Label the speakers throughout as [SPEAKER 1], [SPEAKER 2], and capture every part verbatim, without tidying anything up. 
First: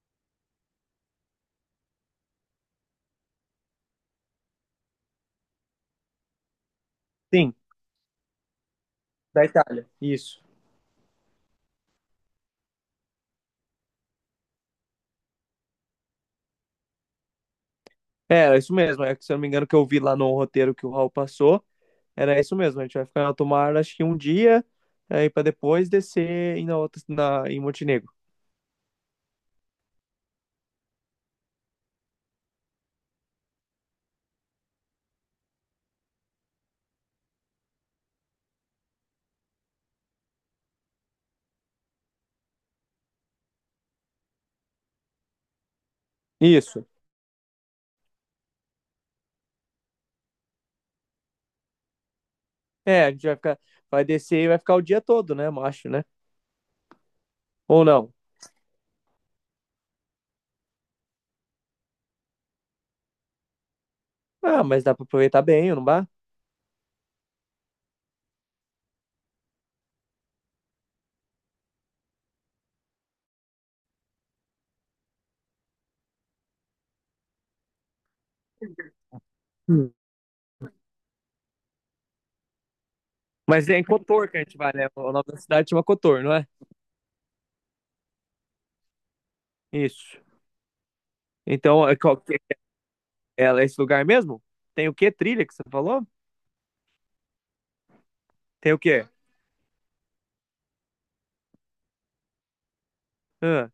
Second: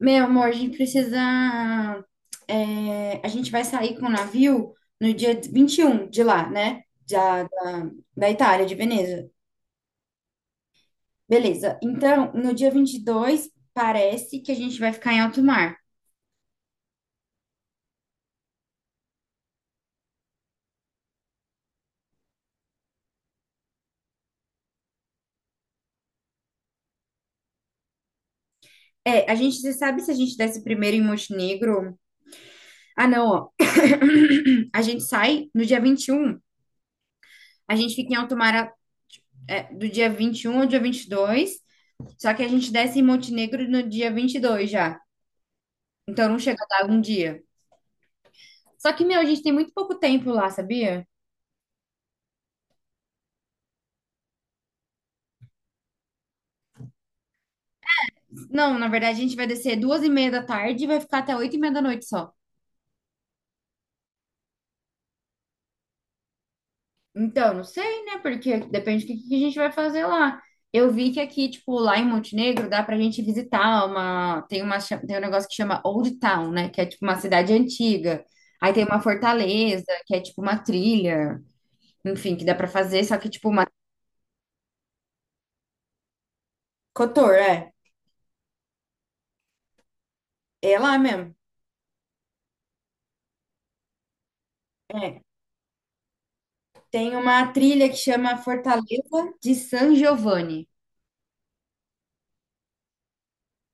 [SPEAKER 1] Meu amor, a gente precisa. É, a gente vai sair com o navio no dia vinte e um de lá, né? Da,
[SPEAKER 2] Sim,
[SPEAKER 1] da, da Itália, de Veneza.
[SPEAKER 2] da Itália. Isso.
[SPEAKER 1] Beleza. Então, no dia vinte e dois parece que a gente vai ficar em alto mar.
[SPEAKER 2] É, era isso mesmo. É que, se eu não me engano, que eu vi lá no roteiro que o Raul passou, era isso mesmo. A gente vai ficar na Tomar, acho que um dia, aí para depois descer em, na outra, na, em Montenegro.
[SPEAKER 1] É, a gente, você sabe se a gente desce primeiro em Montenegro? Ah, não, ó. A gente sai no dia vinte e um. A gente fica em alto mar, é, do dia vinte e um ao dia vinte e dois. Só que a gente desce em Montenegro no dia vinte e dois já. Então, não chega a
[SPEAKER 2] Isso.
[SPEAKER 1] dar um dia. Só que, meu, a gente tem muito pouco tempo lá, sabia?
[SPEAKER 2] É, a gente vai ficar, vai descer e vai ficar o dia todo, né, macho, né? Ou não?
[SPEAKER 1] Não, na verdade, a gente vai descer duas e meia da tarde e vai ficar até oito e meia da noite só.
[SPEAKER 2] Ah, mas dá para aproveitar bem, não dá?
[SPEAKER 1] Então, não sei, né? Porque depende do que, que a gente vai fazer lá. Eu vi que aqui, tipo, lá em Montenegro, dá pra gente visitar uma... Tem uma... cha- Tem um negócio que chama Old Town, né? Que é, tipo, uma cidade antiga. Aí tem uma fortaleza,
[SPEAKER 2] Hum.
[SPEAKER 1] que é, tipo, uma trilha. Enfim, que dá pra fazer, só que, tipo. uma...
[SPEAKER 2] Mas é em Cotor que a gente vai, né? O nome da cidade chama Cotor, não é?
[SPEAKER 1] Cotor, é.
[SPEAKER 2] Isso.
[SPEAKER 1] É lá mesmo.
[SPEAKER 2] Então, é qual que- é É esse lugar mesmo? Tem o quê?
[SPEAKER 1] É.
[SPEAKER 2] Trilha que você falou?
[SPEAKER 1] Tem uma trilha que chama
[SPEAKER 2] Tem o quê?
[SPEAKER 1] Fortaleza de San Giovanni.
[SPEAKER 2] Ah,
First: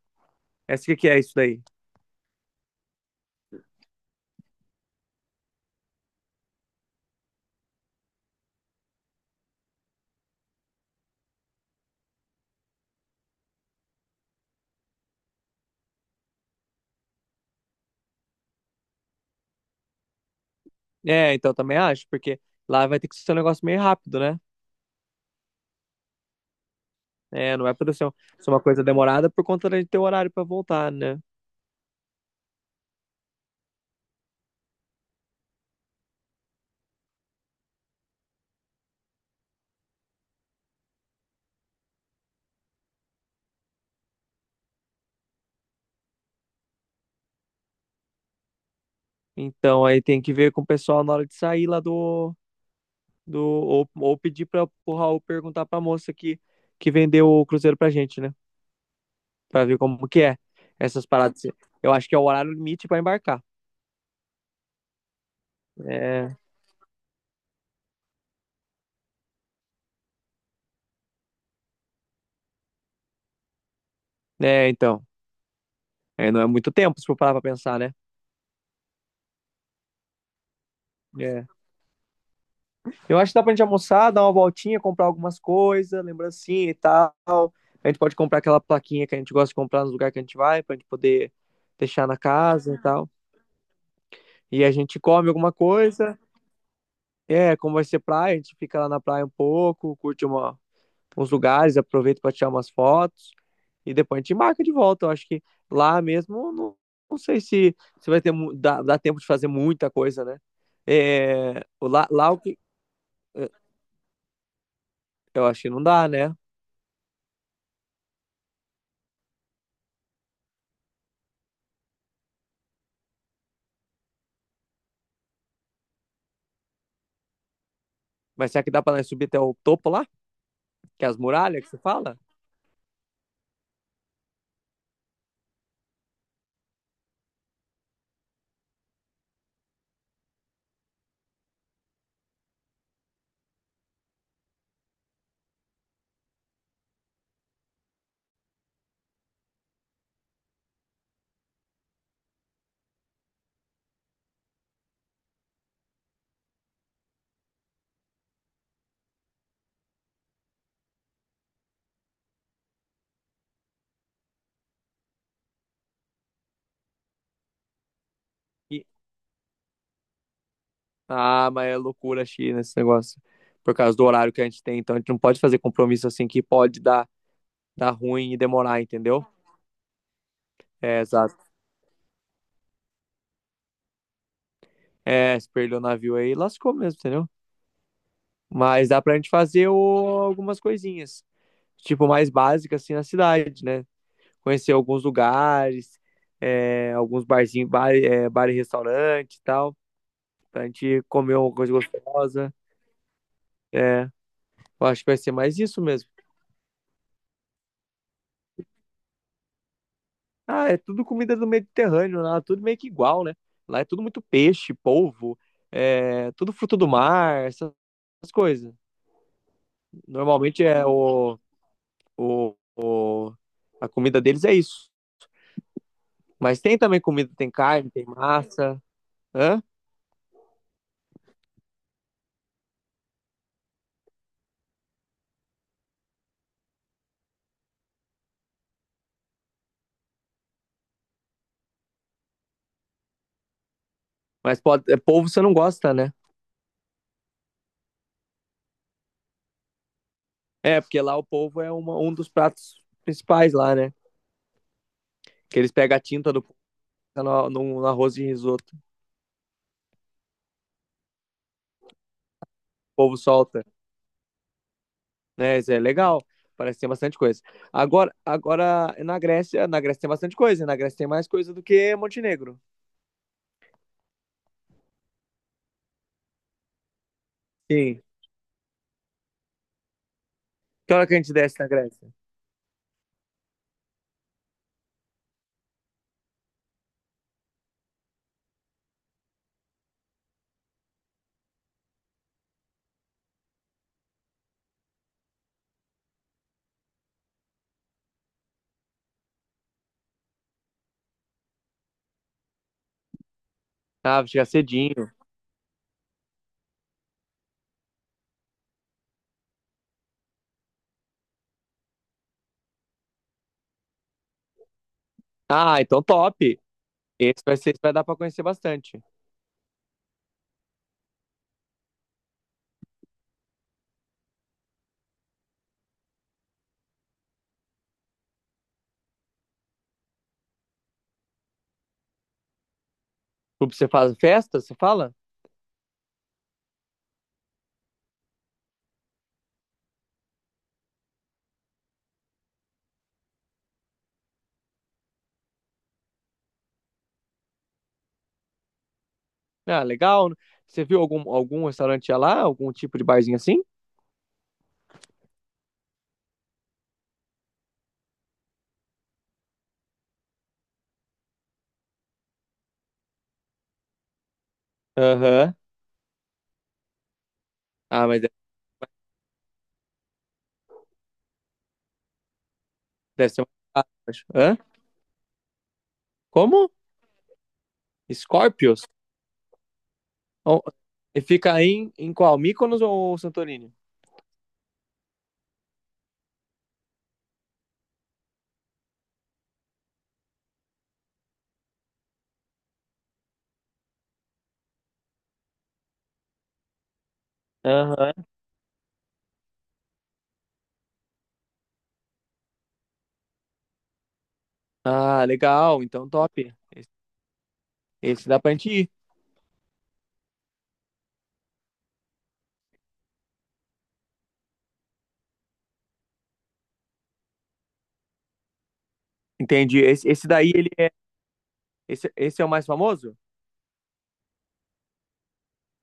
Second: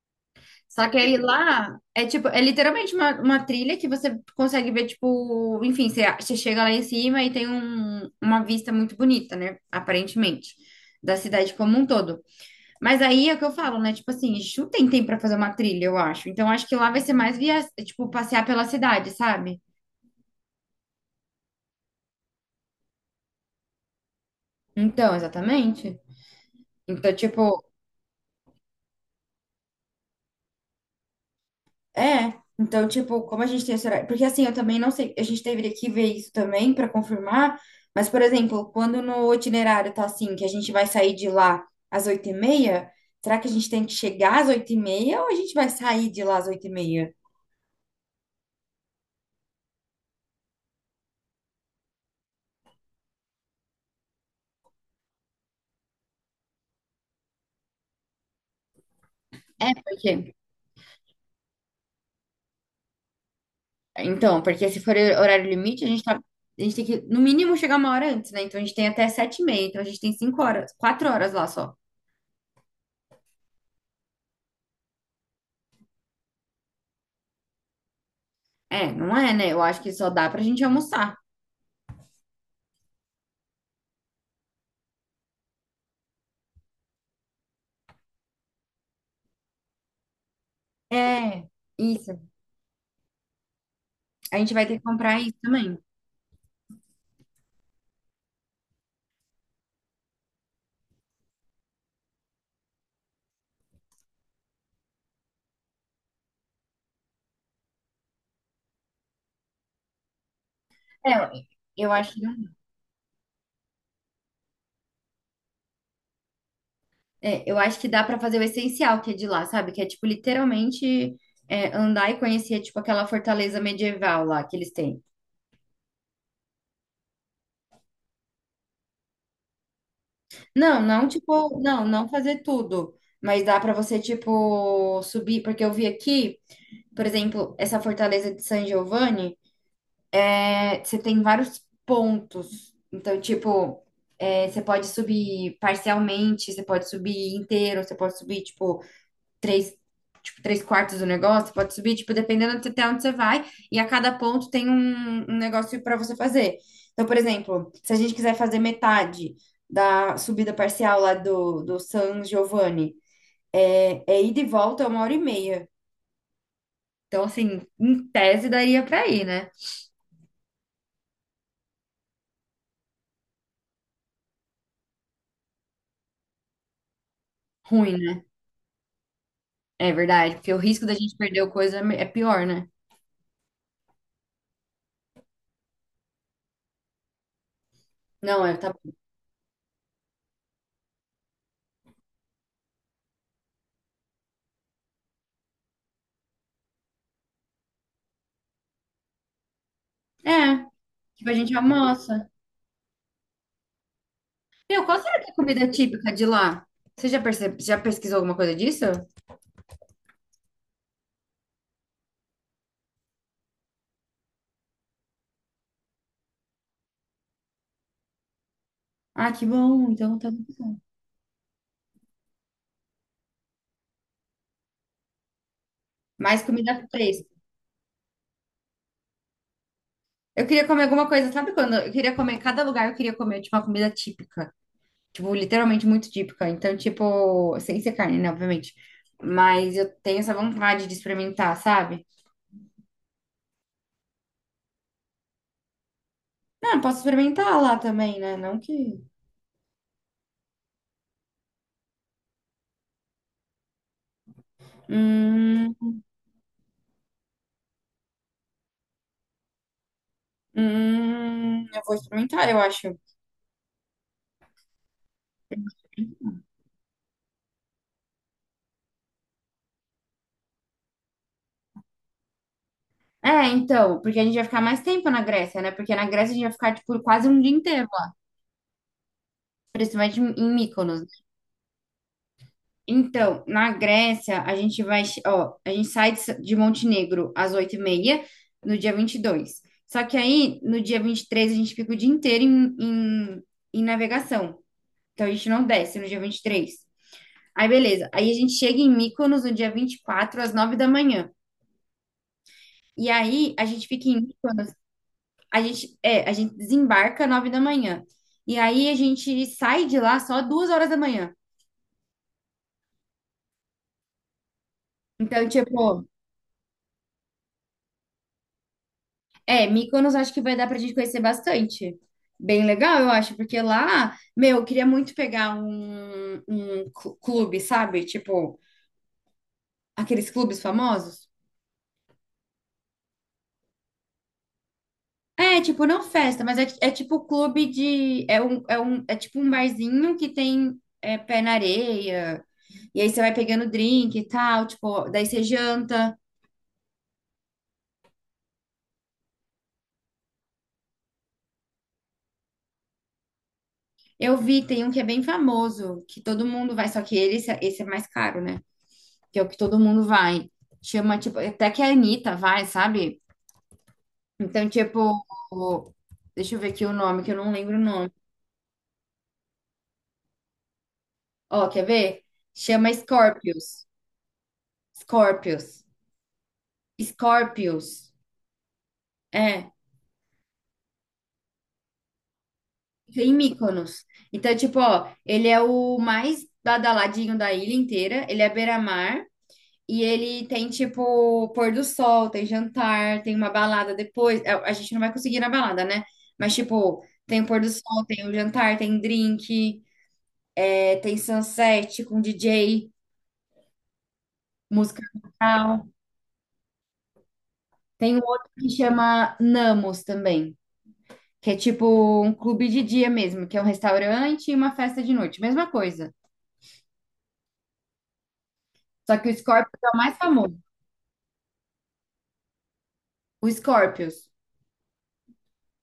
[SPEAKER 2] essa
[SPEAKER 1] Só que
[SPEAKER 2] que que
[SPEAKER 1] aí
[SPEAKER 2] é isso daí?
[SPEAKER 1] lá é tipo, é literalmente uma, uma trilha que você consegue ver, tipo, enfim, você, você chega lá em cima e tem um- uma vista muito bonita, né? Aparentemente, da cidade como um todo. Mas aí é o que eu falo, né? Tipo assim, chutem tem tempo pra fazer uma trilha, eu acho. Então acho que lá vai ser mais via, tipo, passear pela cidade, sabe?
[SPEAKER 2] É, então também acho, porque lá vai ter que ser um negócio meio rápido, né?
[SPEAKER 1] Então, exatamente. Então,
[SPEAKER 2] É,
[SPEAKER 1] tipo,
[SPEAKER 2] não vai poder ser, um- ser uma coisa demorada por conta de ter horário pra voltar, né?
[SPEAKER 1] É, então, tipo, como a gente tem esse horário. Porque assim, eu também não sei, a gente deveria que ver isso também para confirmar. Mas, por exemplo, quando no itinerário tá assim, que a gente vai sair de lá às oito e meia, será que a gente tem que chegar às oito e meia ou a gente vai sair de lá às oito e meia?
[SPEAKER 2] Então aí tem que ver com o pessoal na hora de sair lá do, do ou, ou pedir para o Raul perguntar pra moça que que vendeu o cruzeiro pra gente, né? Pra
[SPEAKER 1] É,
[SPEAKER 2] ver como que
[SPEAKER 1] porque.
[SPEAKER 2] é essas paradas. Eu acho que é o horário limite pra embarcar.
[SPEAKER 1] Então, porque se for horário limite, a gente tá.
[SPEAKER 2] É,
[SPEAKER 1] A gente tem que, no mínimo, chegar uma hora antes, né? Então a gente tem até sete e meia, então a gente tem cinco horas, quatro horas lá só.
[SPEAKER 2] é, então, é, não é muito tempo se for parar pra pensar, né?
[SPEAKER 1] É, não é, né? Eu acho que só dá pra gente almoçar.
[SPEAKER 2] É, Eu acho que dá pra gente almoçar, dar uma voltinha, comprar algumas coisas, lembrancinha e tal. A gente pode comprar aquela plaquinha que a gente gosta de comprar nos lugares que a gente vai, pra gente poder
[SPEAKER 1] É,
[SPEAKER 2] deixar
[SPEAKER 1] isso.
[SPEAKER 2] na casa e tal.
[SPEAKER 1] A gente
[SPEAKER 2] E
[SPEAKER 1] vai
[SPEAKER 2] a
[SPEAKER 1] ter que
[SPEAKER 2] gente
[SPEAKER 1] comprar
[SPEAKER 2] come
[SPEAKER 1] isso
[SPEAKER 2] alguma
[SPEAKER 1] também.
[SPEAKER 2] coisa. É, como vai ser praia, a gente fica lá na praia um pouco, curte uma, uns lugares, aproveita pra tirar umas fotos. E depois a gente marca de volta. Eu acho que lá mesmo, não, não sei se, se vai ter, mu- dá, dá tempo de fazer muita coisa, né?
[SPEAKER 1] É,
[SPEAKER 2] É,
[SPEAKER 1] eu
[SPEAKER 2] lá,
[SPEAKER 1] acho que,
[SPEAKER 2] lá o que. Eu acho que não dá, né?
[SPEAKER 1] é, eu acho que dá pra fazer o essencial que é de lá, sabe? Que é, tipo, literalmente é, andar e conhecer, tipo, aquela fortaleza medieval lá que eles têm.
[SPEAKER 2] Mas será que dá pra nós subir até o topo lá?
[SPEAKER 1] Não,
[SPEAKER 2] Que
[SPEAKER 1] não,
[SPEAKER 2] é as
[SPEAKER 1] tipo,
[SPEAKER 2] muralhas que você
[SPEAKER 1] não, não
[SPEAKER 2] fala?
[SPEAKER 1] fazer tudo. Mas dá pra você, tipo, subir. Porque eu vi aqui, por exemplo, essa fortaleza de San Giovanni, é, você tem vários pontos. Então, tipo, é, você pode subir parcialmente, você pode subir inteiro, você pode subir, tipo, três, tipo, três quartos do negócio, pode subir, tipo, dependendo até onde você vai, e a cada ponto tem um, um negócio para você fazer. Então, por exemplo, se a gente quiser fazer metade da subida parcial lá do, do San Giovanni, é, é ida e volta uma hora e meia. Então, assim, em tese daria
[SPEAKER 2] E-
[SPEAKER 1] para ir, né?
[SPEAKER 2] Ah, mas é loucura, China, esse negócio. Por causa do horário que a gente tem. Então a gente não pode fazer compromisso assim que pode dar, dar
[SPEAKER 1] Ruim, né?
[SPEAKER 2] ruim e demorar, entendeu?
[SPEAKER 1] É verdade, porque o risco da
[SPEAKER 2] É,
[SPEAKER 1] gente perder
[SPEAKER 2] exato.
[SPEAKER 1] coisa é pior, né?
[SPEAKER 2] É, se perdeu o navio aí, lascou mesmo, entendeu?
[SPEAKER 1] Não, é, tá...
[SPEAKER 2] Mas dá pra gente fazer o- algumas coisinhas. Tipo, mais básicas assim na cidade, né? Conhecer alguns lugares, é, alguns barzinhos, bar, é, bar e restaurante e tal.
[SPEAKER 1] É,
[SPEAKER 2] Pra gente
[SPEAKER 1] tipo, a
[SPEAKER 2] comer uma
[SPEAKER 1] gente
[SPEAKER 2] coisa
[SPEAKER 1] almoça.
[SPEAKER 2] gostosa. É,
[SPEAKER 1] Meu,
[SPEAKER 2] eu
[SPEAKER 1] qual
[SPEAKER 2] acho que vai
[SPEAKER 1] será que é
[SPEAKER 2] ser
[SPEAKER 1] a
[SPEAKER 2] mais
[SPEAKER 1] comida
[SPEAKER 2] isso mesmo.
[SPEAKER 1] típica de lá? Você já percebe, já pesquisou alguma coisa disso?
[SPEAKER 2] Ah, é tudo comida do Mediterrâneo, lá, tudo meio que igual, né? Lá é tudo muito peixe, polvo, é tudo fruto do mar, essas coisas.
[SPEAKER 1] Ah, que bom. Então tá
[SPEAKER 2] Normalmente é o, o, o- a comida deles é isso.
[SPEAKER 1] mais
[SPEAKER 2] Mas tem
[SPEAKER 1] comida
[SPEAKER 2] também
[SPEAKER 1] fresca.
[SPEAKER 2] comida, tem carne, tem massa, hã?
[SPEAKER 1] Eu queria comer alguma coisa, sabe quando? Eu queria comer, cada lugar eu queria comer tipo, uma comida típica. Tipo, literalmente muito típica. Então, tipo, sem ser carne, né, obviamente. Mas eu tenho essa vontade de experimentar, sabe?
[SPEAKER 2] Mas pode, é, polvo você não gosta, né?
[SPEAKER 1] Ah, posso experimentar lá também, né? Não que.
[SPEAKER 2] É, porque lá o polvo é uma- um dos pratos principais lá, né? Que eles
[SPEAKER 1] Hum,
[SPEAKER 2] pegam a tinta do polvo no, no, no arroz de risoto, o
[SPEAKER 1] hum, eu vou experimentar, eu acho.
[SPEAKER 2] polvo solta. Né? Isso é legal. Parece que tem bastante coisa. Agora, agora na Grécia, na Grécia tem bastante coisa. Na Grécia tem mais coisa do que Montenegro.
[SPEAKER 1] É, então, porque a gente vai ficar mais tempo na Grécia, né? Porque na Grécia a gente vai ficar, tipo, quase um dia inteiro,
[SPEAKER 2] Sim.
[SPEAKER 1] lá, principalmente em em
[SPEAKER 2] Que hora que a
[SPEAKER 1] Mykonos.
[SPEAKER 2] gente desce na Grécia?
[SPEAKER 1] Então, na Grécia, a gente vai, che- ó, a gente sai de S- de Montenegro às oito e meia no dia vinte e dois. Só que aí, no dia vinte e três a gente fica o dia inteiro em, em, em navegação. Então, a gente não desce no dia vinte e três. Aí, beleza. Aí, a gente chega em Mykonos no dia vinte e quatro às nove da manhã. E aí, a gente fica em
[SPEAKER 2] Ah, vai chegar
[SPEAKER 1] Mykonos,
[SPEAKER 2] cedinho.
[SPEAKER 1] a gente, é, a gente desembarca às nove da manhã. E aí, a gente sai de lá só duas horas da manhã. Então,
[SPEAKER 2] Ah, então
[SPEAKER 1] tipo,
[SPEAKER 2] top. Esse vai ser, vai dar para conhecer bastante.
[SPEAKER 1] É, Mykonos acho que vai dar pra gente conhecer bastante. Bem legal, eu acho, porque lá, meu, eu queria muito pegar um, um cl- clube, sabe? Tipo, aqueles clubes famosos.
[SPEAKER 2] Tipo, você faz festa, você fala?
[SPEAKER 1] É, tipo, não festa, mas é, é tipo clube de. É, um, é, um, é tipo um barzinho que tem é, pé na areia. E aí você vai pegando drink e tal, tipo, daí você janta.
[SPEAKER 2] Ah, legal. Você viu algum, algum restaurante lá? Algum tipo de barzinho assim?
[SPEAKER 1] Eu vi, tem um que é bem famoso, que todo mundo vai, só que ele, esse é esse é mais caro, né? Que é o que todo mundo vai. Chama, tipo, até que a Anitta vai, sabe? Então, tipo,
[SPEAKER 2] Aham.
[SPEAKER 1] o- deixa eu ver aqui o nome, que eu não lembro o
[SPEAKER 2] Ah,
[SPEAKER 1] nome.
[SPEAKER 2] mas deve,
[SPEAKER 1] Ó, quer ver? Chama
[SPEAKER 2] deve ser mais
[SPEAKER 1] Scorpius.
[SPEAKER 2] caro, eu acho. Hã?
[SPEAKER 1] Scorpius.
[SPEAKER 2] Como?
[SPEAKER 1] Scorpius.
[SPEAKER 2] Scorpios?
[SPEAKER 1] É,
[SPEAKER 2] Oh, e fica aí em, em qual? Mykonos ou
[SPEAKER 1] fica em
[SPEAKER 2] Santorini?
[SPEAKER 1] Mykonos. Então, tipo, ó, ele é o mais badaladinho da ilha inteira, ele é beira-mar. E ele tem, tipo, pôr do sol, tem jantar, tem uma balada depois. A a gente não vai conseguir ir na balada, né? Mas, tipo, tem o pôr do sol,
[SPEAKER 2] Aham.
[SPEAKER 1] tem o jantar, tem drink, é, tem sunset com D J, música
[SPEAKER 2] Ah, legal.
[SPEAKER 1] local.
[SPEAKER 2] Então, top. Esse,
[SPEAKER 1] Tem um
[SPEAKER 2] esse dá
[SPEAKER 1] outro
[SPEAKER 2] pra
[SPEAKER 1] que
[SPEAKER 2] gente ir.
[SPEAKER 1] chama Namos também, que é tipo um clube de dia mesmo, que é um restaurante e uma festa de noite. Mesma coisa. Só que o
[SPEAKER 2] Entendi.
[SPEAKER 1] Scorpios é o
[SPEAKER 2] Esse,
[SPEAKER 1] mais
[SPEAKER 2] esse daí,
[SPEAKER 1] famoso.
[SPEAKER 2] ele é. Esse, esse é o mais famoso?
[SPEAKER 1] O Scorpios.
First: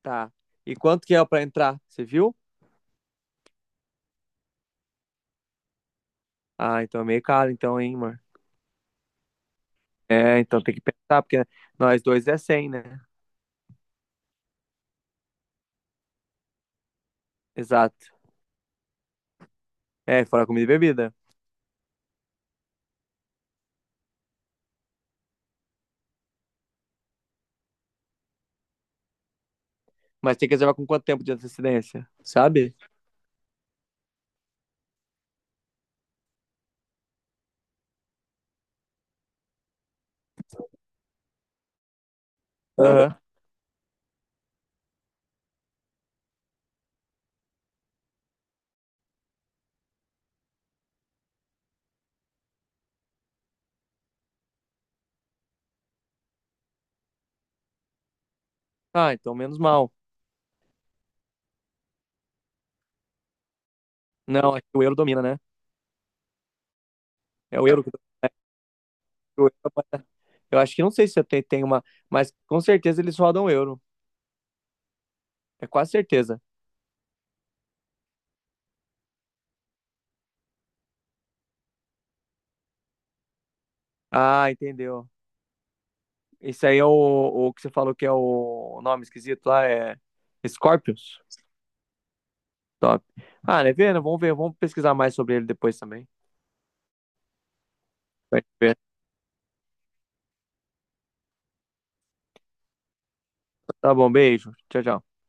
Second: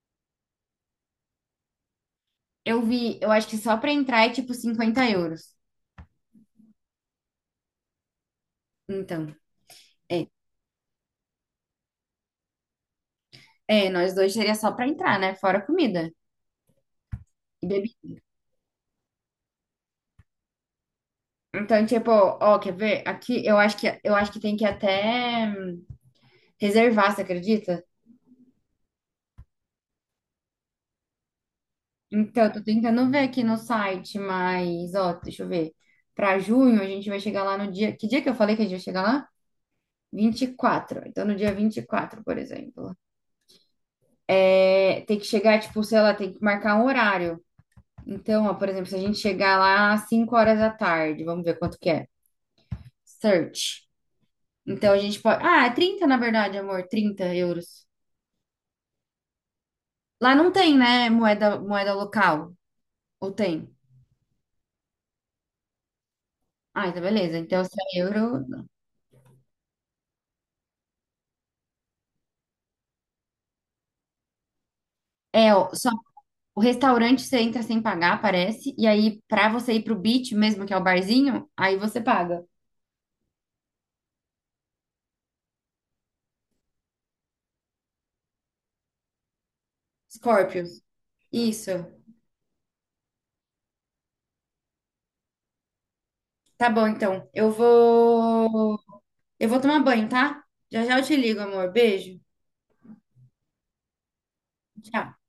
[SPEAKER 2] Tá. E quanto que é pra entrar? Você viu?
[SPEAKER 1] Eu vi, eu acho que só pra entrar é tipo cinquenta euros.
[SPEAKER 2] Ah, então é meio caro, então, hein, amor?
[SPEAKER 1] Então. é
[SPEAKER 2] É, então tem que pensar, porque nós dois é cem, né?
[SPEAKER 1] É, nós dois seria só pra entrar, né? Fora comida e bebida.
[SPEAKER 2] Exato. É, fora comida e bebida.
[SPEAKER 1] Então, tipo, ó, quer ver? Aqui eu acho que eu acho que tem que até hum, reservar, você acredita?
[SPEAKER 2] Mas tem que reservar com quanto tempo de antecedência?
[SPEAKER 1] Então, eu tô
[SPEAKER 2] Sabe?
[SPEAKER 1] tentando ver aqui no site, mas ó, deixa eu ver. Pra junho a gente vai chegar lá no dia. Que dia que eu falei que a gente vai chegar lá? Vinte e quatro. Então, no dia vinte e quatro, por exemplo.
[SPEAKER 2] Aham.
[SPEAKER 1] É, tem que chegar, tipo, sei lá, tem que marcar um horário. Então, ó, por exemplo, se a gente chegar lá às cinco horas da tarde, vamos ver quanto que é. Search. Então a gente pode. Ah, é trinta na verdade, amor, trinta euros.
[SPEAKER 2] Ah, então menos mal.
[SPEAKER 1] Lá não tem, né, moeda, moeda local? Ou tem?
[SPEAKER 2] Não, acho que o euro domina, né?
[SPEAKER 1] Ah, então beleza.
[SPEAKER 2] É
[SPEAKER 1] Então
[SPEAKER 2] o
[SPEAKER 1] se
[SPEAKER 2] euro que
[SPEAKER 1] é euro.
[SPEAKER 2] o euro é- Eu acho que não sei se eu tenho, tenho uma. Mas com certeza eles rodam o euro.
[SPEAKER 1] É,
[SPEAKER 2] É
[SPEAKER 1] ó, só
[SPEAKER 2] quase certeza.
[SPEAKER 1] o restaurante você entra sem pagar, parece. E aí, pra você ir pro beach mesmo, que é o barzinho, aí você paga.
[SPEAKER 2] Ah, entendeu. Esse aí é o, o que você falou que é o nome esquisito lá, é
[SPEAKER 1] Scorpios.
[SPEAKER 2] Scorpions.
[SPEAKER 1] Isso.
[SPEAKER 2] Top. Ah, né, vendo? Vamos ver, vamos pesquisar mais sobre ele depois também.
[SPEAKER 1] Tá bom, então. Eu
[SPEAKER 2] Vai ver.
[SPEAKER 1] vou. Eu vou tomar banho, tá? Já já eu te ligo, amor. Beijo.
[SPEAKER 2] Tá bom, beijo. Tchau,
[SPEAKER 1] Tchau.
[SPEAKER 2] tchau.